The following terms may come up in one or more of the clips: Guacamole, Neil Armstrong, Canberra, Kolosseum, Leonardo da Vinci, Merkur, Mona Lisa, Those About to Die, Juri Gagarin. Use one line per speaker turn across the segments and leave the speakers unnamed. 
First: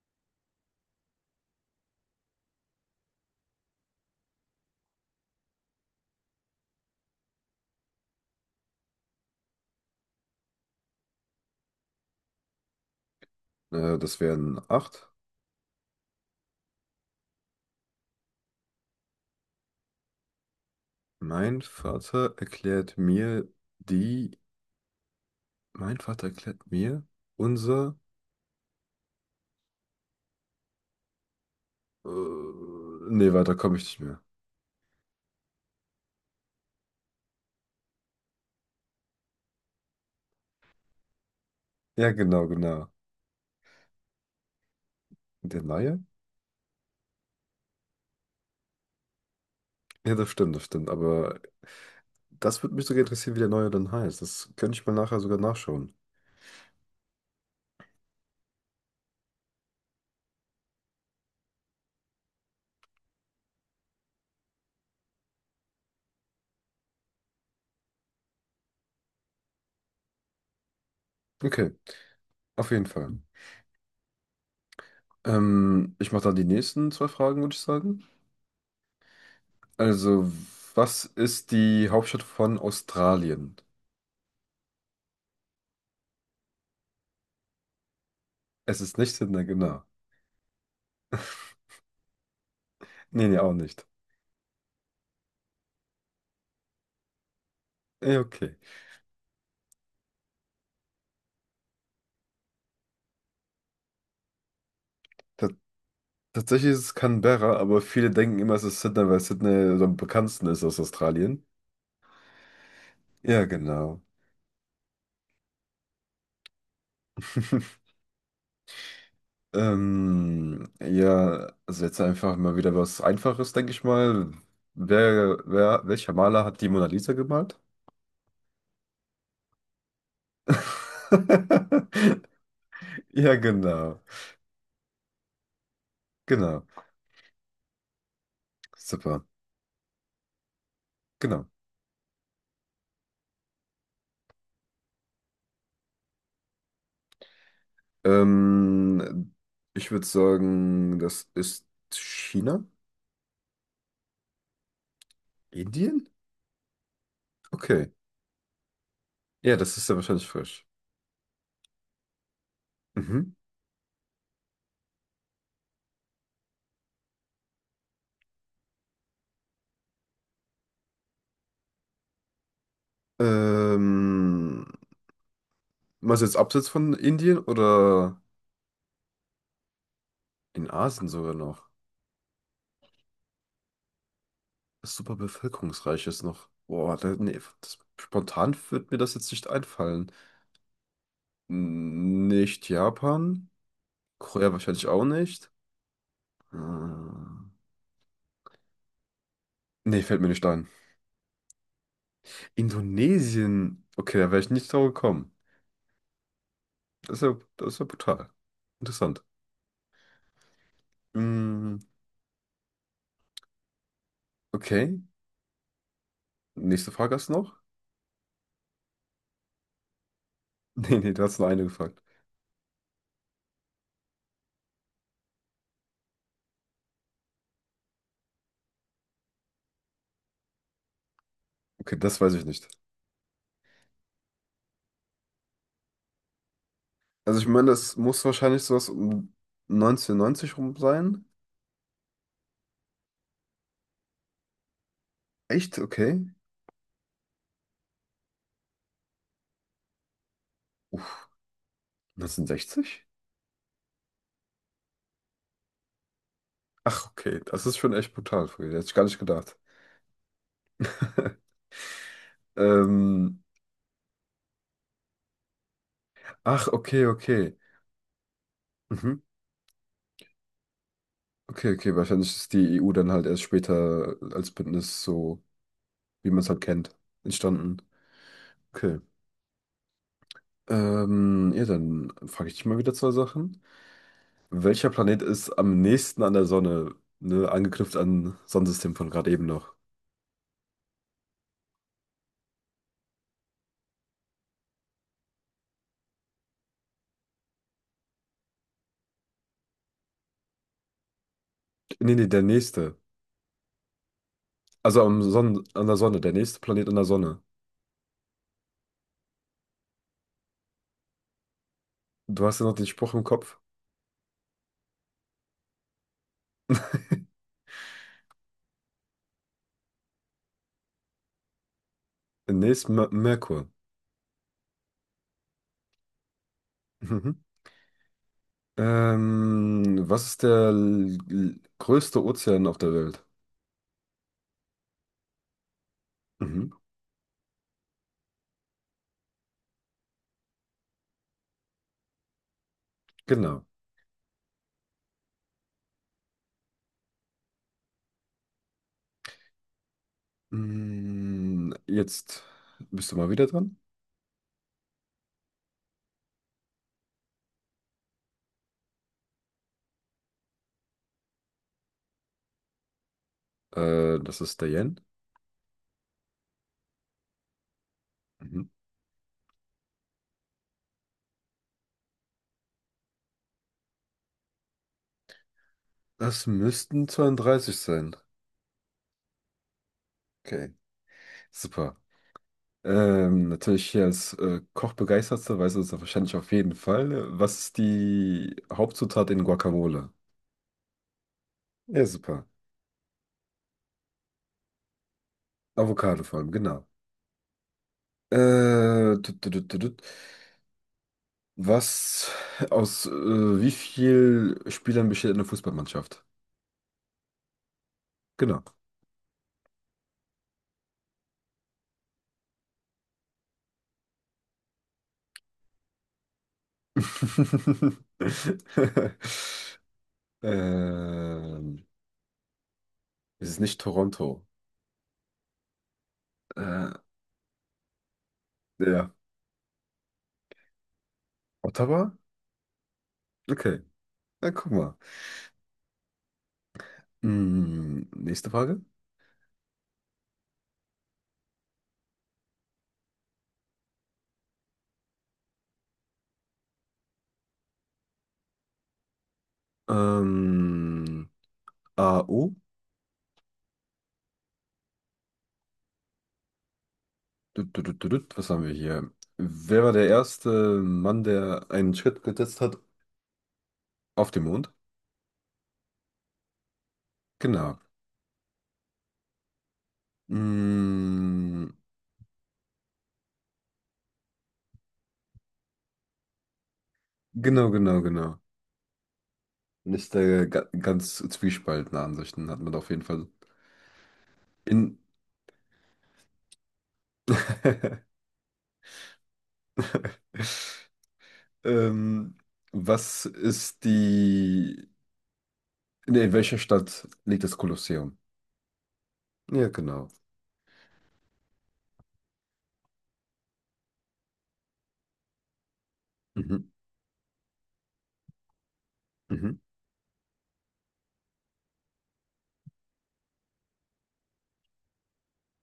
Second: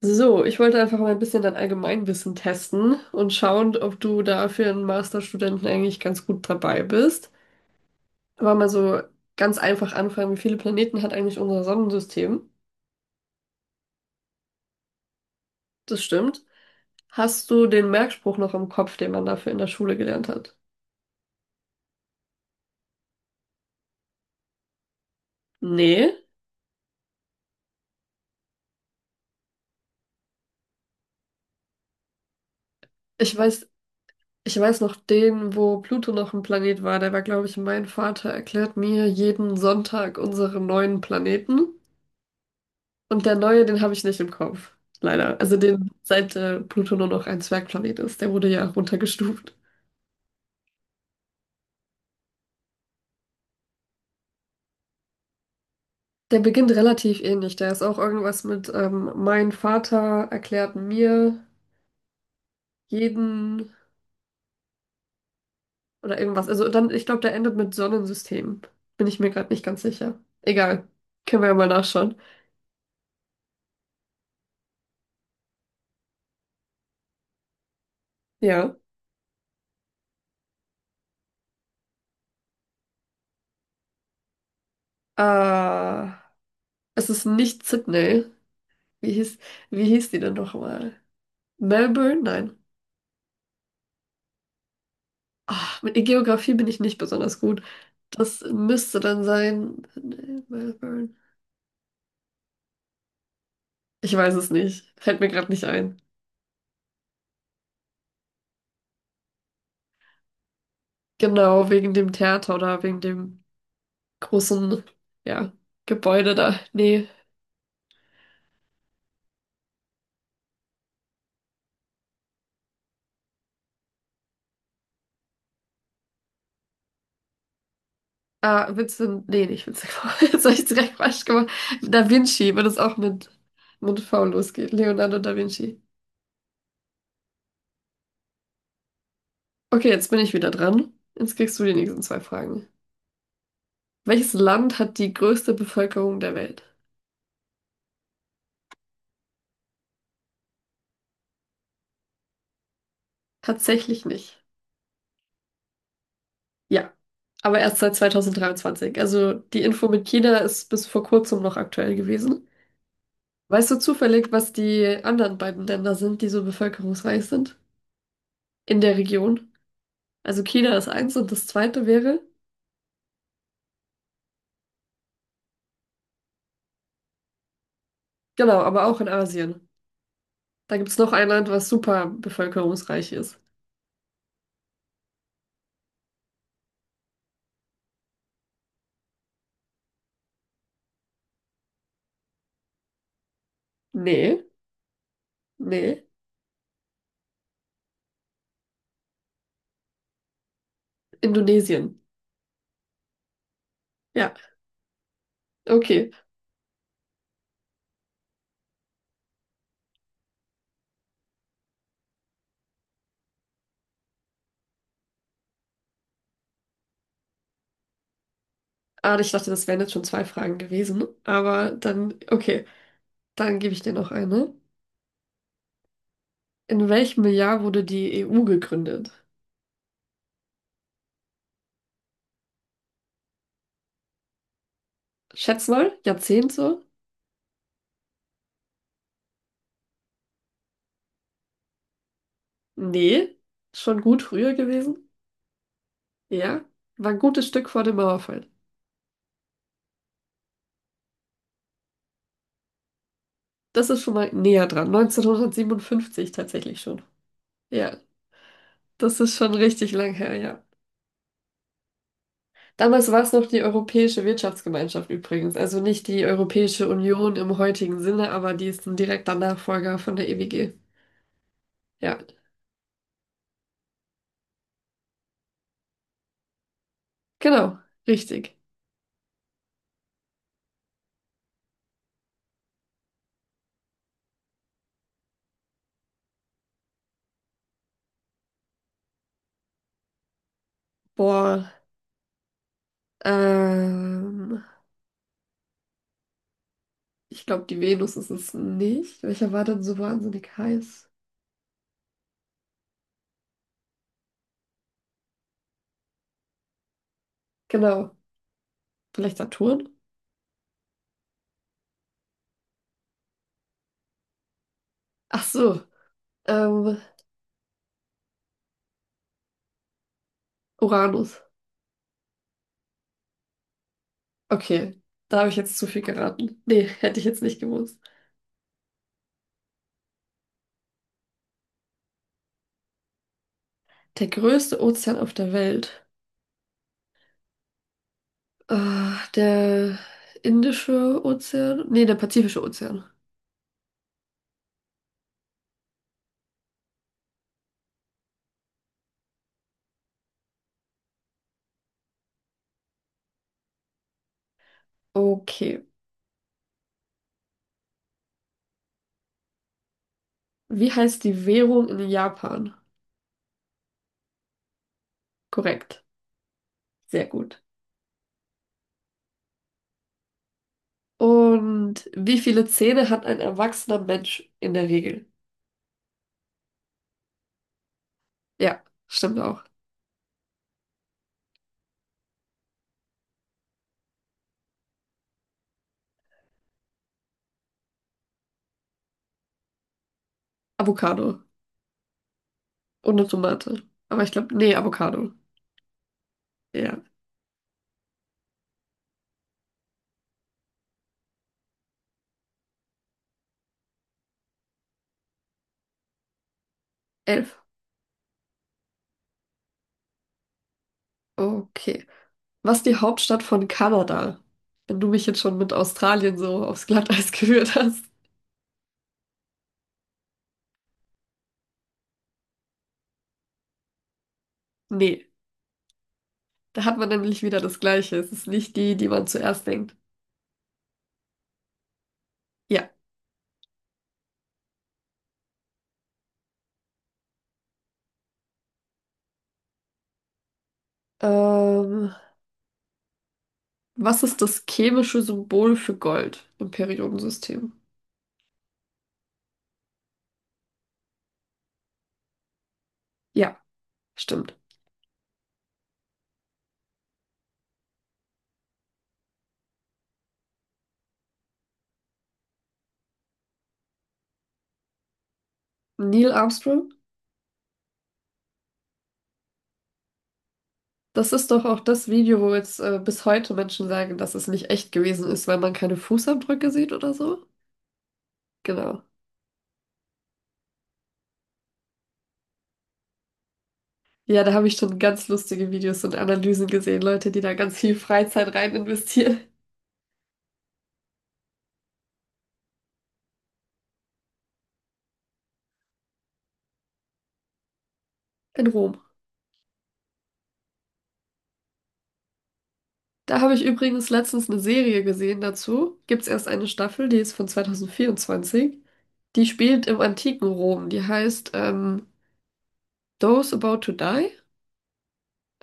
So, ich wollte einfach mal ein bisschen dein Allgemeinwissen testen und schauen, ob du da für einen Masterstudenten eigentlich ganz gut dabei bist. Aber mal so ganz einfach anfangen, wie viele Planeten hat eigentlich unser Sonnensystem?
Das wären acht.
Das stimmt. Hast du den Merkspruch noch im Kopf, den man dafür in der Schule gelernt hat?
Mein Vater erklärt mir die. Mein
Nee.
Vater erklärt mir unser. Äh, nee,
Ich
weiter
weiß,
komme ich nicht mehr.
ich weiß noch den, wo Pluto noch ein Planet war. Der war, glaube ich, mein Vater erklärt mir jeden Sonntag unsere neuen Planeten.
Ja, genau, genau.
Und der neue, den habe ich nicht im Kopf. Leider. Also
Der
den,
Neue?
seit Pluto nur noch ein Zwergplanet ist. Der wurde ja runtergestuft.
Ja, das stimmt, das stimmt. Aber das würde mich sogar interessieren, wie der Neue dann heißt. Das könnte ich mal nachher sogar nachschauen.
Der beginnt relativ ähnlich. Der ist auch irgendwas mit mein Vater erklärt mir jeden oder irgendwas. Also dann, ich glaube, der endet mit Sonnensystem. Bin ich mir gerade nicht ganz sicher. Egal. Können wir ja mal
Okay,
nachschauen.
auf jeden Fall. Ich mache dann die nächsten zwei Fragen, würde ich sagen.
Ja.
Also, was ist die Hauptstadt von Australien?
Äh, es ist nicht Sydney.
Es ist
Wie
nicht
hieß,
Sydney, genau.
wie hieß die denn nochmal? Melbourne? Nein.
Nee, nee, auch nicht.
Ah, mit in Geografie bin ich nicht besonders gut.
Eh,
Das
okay.
müsste dann sein, nee, Melbourne. Ich weiß es nicht. Fällt mir gerade nicht ein.
Tatsächlich ist es Canberra, aber viele denken immer, es ist Sydney, weil Sydney so am bekanntesten ist aus Australien.
Genau, wegen dem Theater oder wegen dem
Ja, genau.
großen, ja, Gebäude da. Nee.
Ja, also jetzt einfach mal wieder was Einfaches, denke ich mal. Welcher Maler hat die Mona Lisa gemalt?
Ah, Vincent. Nee, nicht Vincent. Jetzt habe ich es direkt falsch gemacht. Da Vinci, wenn es auch mit,
Ja,
mit
genau.
V losgeht. Leonardo da Vinci.
Genau. Super.
Okay, jetzt bin ich wieder dran. Jetzt
Genau.
kriegst du die nächsten zwei Fragen. Welches Land hat die größte Bevölkerung der Welt?
Ähm, ich würde sagen, das ist China?
Tatsächlich nicht.
Indien?
Ja, aber erst
Okay.
seit 2023. Also
Ja,
die
das
Info
ist ja
mit
wahrscheinlich
China
frisch.
ist bis vor kurzem noch aktuell gewesen.
Mhm.
Weißt du zufällig, was die anderen beiden Länder sind, die so bevölkerungsreich sind in der Region? Also China ist eins und das zweite wäre,
Ähm, meinst du jetzt abseits von Indien oder
genau, aber auch in Asien.
in
Da gibt es
Asien
noch ein
sogar
Land, was
noch?
super bevölkerungsreich ist.
Das super bevölkerungsreich ist noch. Boah, da, nee, das, spontan wird mir das jetzt nicht einfallen. Nicht Japan,
Nee,
Korea wahrscheinlich auch nicht.
nee,
Hm. Nee, fällt mir nicht ein.
Indonesien.
Indonesien. Okay, da
Ja,
wäre ich nicht drauf gekommen.
okay.
Das ist ja brutal. Interessant. Hm, okay, nächste Frage hast du noch?
Ah, ich dachte, das wären jetzt schon zwei Fragen
Nee,
gewesen,
nee, du hast nur eine
aber
gefragt.
dann, okay, dann gebe ich dir noch eine. In welchem Jahr wurde die EU gegründet?
Okay, das weiß ich nicht.
Schätz mal, Jahrzehnte?
Also ich meine, das muss wahrscheinlich sowas um 1990 rum sein.
Nee, schon gut früher gewesen.
Echt? Okay.
Ja, war ein gutes Stück vor dem Mauerfall.
Uff, 1960?
Das ist schon mal näher dran, 1957 tatsächlich schon.
Ach, okay. Das ist schon
Ja,
echt brutal früh. Hätte ich gar nicht
das ist schon
gedacht.
richtig lang her, ja. Damals war es
Ähm,
noch die Europäische Wirtschaftsgemeinschaft übrigens, also nicht die
ach,
Europäische
okay,
Union im
okay.
heutigen Sinne, aber die ist ein
Mhm.
direkter Nachfolger von der EWG.
Okay, okay.
Ja,
Wahrscheinlich ist die EU dann halt erst später als Bündnis so, wie man es halt kennt, entstanden.
genau, richtig.
Okay. Ja, dann frage ich dich mal wieder zwei Sachen. Welcher Planet ist am nächsten an der Sonne? Ne, angeknüpft an Sonnensystem von gerade eben noch.
Boah, ähm, ich glaube, die Venus ist es nicht. Welcher war denn so wahnsinnig heiß?
Nee, nee, der nächste. Also am Sonne an der Sonne, der nächste Planet an der Sonne.
Genau, vielleicht Saturn?
Du hast ja noch den Spruch im Kopf.
Ach so, ähm, Uranus.
Nächst Mer Merkur.
Okay, da habe ich jetzt zu viel geraten. Nee, hätte ich
Mhm.
jetzt nicht gewusst.
Was ist der größte Ozean auf der Welt?
Der größte Ozean auf der Welt.
Mhm.
Der Indische Ozean? Nee, der Pazifische Ozean.
Genau. Mm, jetzt bist du mal wieder dran.
Okay. Wie heißt die Währung in Japan?
Das ist der Yen.
Korrekt. Sehr gut.
Mhm.
Und wie viele Zähne hat ein erwachsener Mensch in der Regel?
Das müssten 32 sein.
Ja, stimmt auch.
Okay, super. Natürlich hier als Kochbegeisterter weißt du das wahrscheinlich auf jeden Fall. Was ist die Hauptzutat in Guacamole?
Avocado.
Ja, super.
Und eine Tomate. Aber ich glaube, nee, Avocado.
Avocado vor allem, genau.
Ja,
Äh, tut, tut, tut, tut, tut. Was aus wie viel Spielern besteht eine Fußballmannschaft?
11.
Genau.
Okay. Was ist die Hauptstadt von Kanada? Wenn du mich jetzt schon mit Australien so aufs Glatteis geführt hast.
Ähm, es ist nicht Toronto.
Nee, da
Äh,
hat man nämlich wieder das Gleiche. Es ist nicht die, die
ja.
man zuerst denkt.
Ottawa?
Ja.
Okay. Na, guck mal. Hm, nächste Frage.
Ähm, was ist das chemische Symbol für Gold im Periodensystem?
Ähm, A U.
Ja, stimmt.
Tut, tut, tut, tut, tut. Was haben wir hier? Wer war der erste Mann, der einen Schritt gesetzt hat auf dem Mond?
Neil Armstrong?
Genau.
Das ist doch
Mm,
auch das Video, wo jetzt bis heute Menschen sagen, dass es nicht echt gewesen ist, weil man keine Fußabdrücke sieht oder so.
genau, genau, genau.
Genau.
Und ist da ga ganz zwiespaltene Ansichten hat man da auf jeden Fall.
Ja, da habe ich
In,
schon ganz lustige Videos und Analysen gesehen, Leute, die da ganz viel Freizeit rein investieren.
ähm, was ist die. Nee, in welcher Stadt liegt das Kolosseum?
In Rom.
Ja, genau.
Da habe ich übrigens letztens eine Serie gesehen dazu. Gibt's erst
Mhm,
eine Staffel, die ist von 2024. Die
mhm.
spielt im antiken Rom. Die heißt Those About to Die.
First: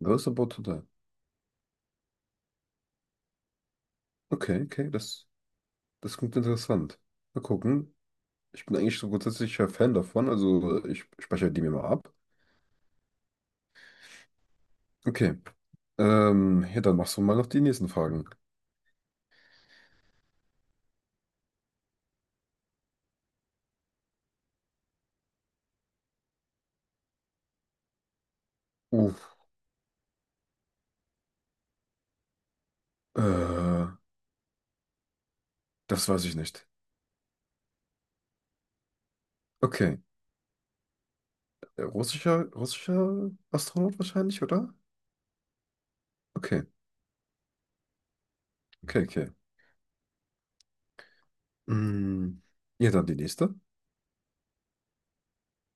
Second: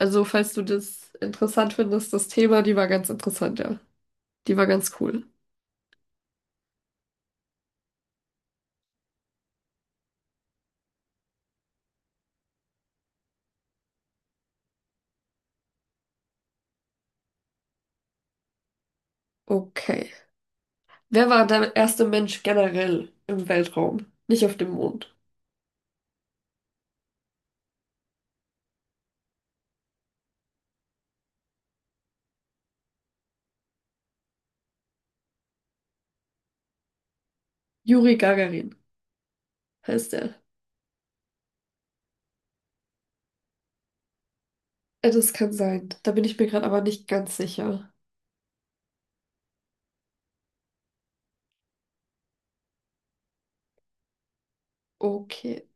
Also,
Großer
falls du
Portugal.
das interessant findest, das Thema, die war ganz interessant, ja. Die
Okay,
war
okay,
ganz cool.
das, das klingt interessant. Mal gucken. Ich bin eigentlich so grundsätzlicher Fan davon, also ich speichere die mir mal ab. Okay. Ja, dann machst du mal noch die nächsten Fragen.
Okay. Wer war der erste Mensch generell im Weltraum? Nicht auf dem Mond.
Uff. Äh, Das weiß ich nicht.
Juri Gagarin
Okay.
heißt er.
Russischer, russischer Astronaut wahrscheinlich, oder?
Das kann sein. Da bin ich mir
Okay,
gerade aber nicht ganz sicher.
okay, okay. Mm, ja, dann die nächste.
Okay.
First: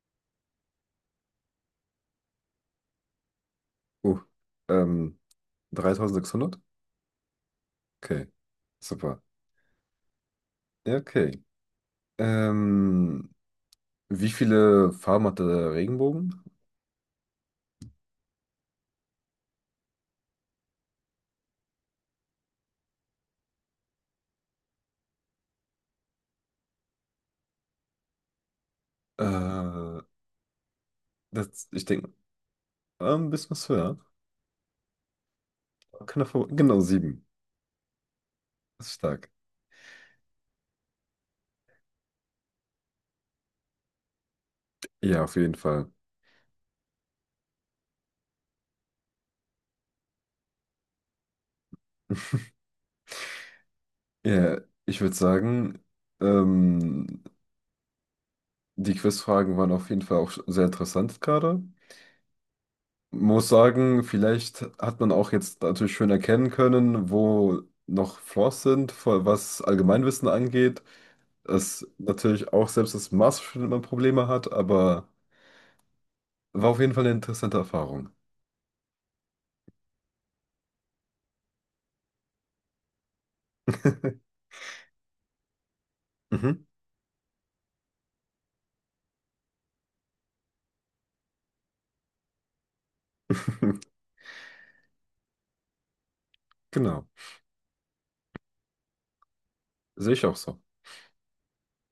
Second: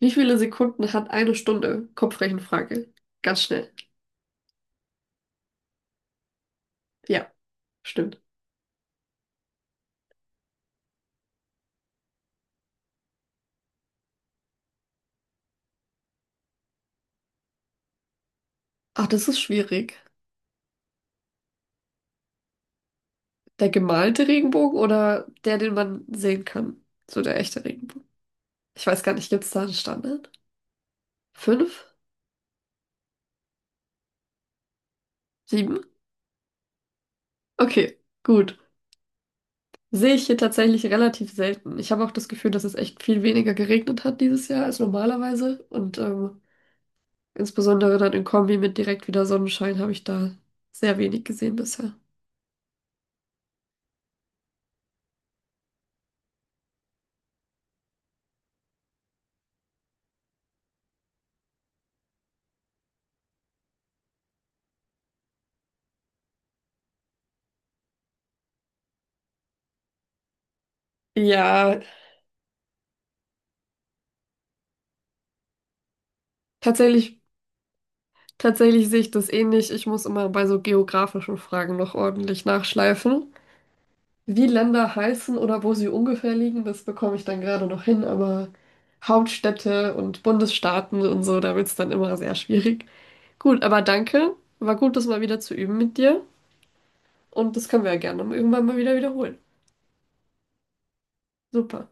Wie viele Sekunden hat eine Stunde? Kopfrechenfrage. Ganz schnell.
Uh, ähm, 3.600?
Ja, stimmt.
Okay, super. Ja, okay. Ähm, wie viele Farben hat der Regenbogen?
Ach, das ist schwierig. Der gemalte Regenbogen oder der, den man sehen kann? So der echte Regenbogen. Ich weiß gar nicht, gibt es da einen
Äh,
Standard?
ich
Fünf?
denke, ein bisschen was höher.
Sieben?
Genau, sieben.
Okay, gut.
Das ist stark.
Sehe ich hier tatsächlich relativ selten. Ich habe auch das Gefühl, dass es echt viel weniger geregnet hat dieses Jahr als
Ja, auf jeden
normalerweise.
Fall.
Und insbesondere dann in Kombi mit direkt wieder Sonnenschein habe ich da sehr wenig gesehen bisher.
Ja, ich würde sagen, ähm, Die Quizfragen waren auf jeden Fall auch sehr interessant gerade. Muss sagen, vielleicht hat man auch jetzt natürlich schön erkennen können, wo noch Flaws sind, was Allgemeinwissen angeht.
Ja,
Das natürlich auch selbst das Masterstudent man Probleme hat, aber war auf jeden Fall eine
tatsächlich,
interessante Erfahrung.
tatsächlich sehe ich das ähnlich. Ich muss immer bei so geografischen Fragen noch ordentlich nachschleifen. Wie Länder heißen oder wo sie ungefähr liegen,
Mhm.
das bekomme ich dann gerade noch hin, aber Hauptstädte und Bundesstaaten und so, da wird es dann immer sehr schwierig. Gut, aber danke. War gut, das mal wieder zu üben mit dir.
Genau.
Und das können wir ja gerne irgendwann mal wieder wiederholen.
Sehe ich auch so.
Super.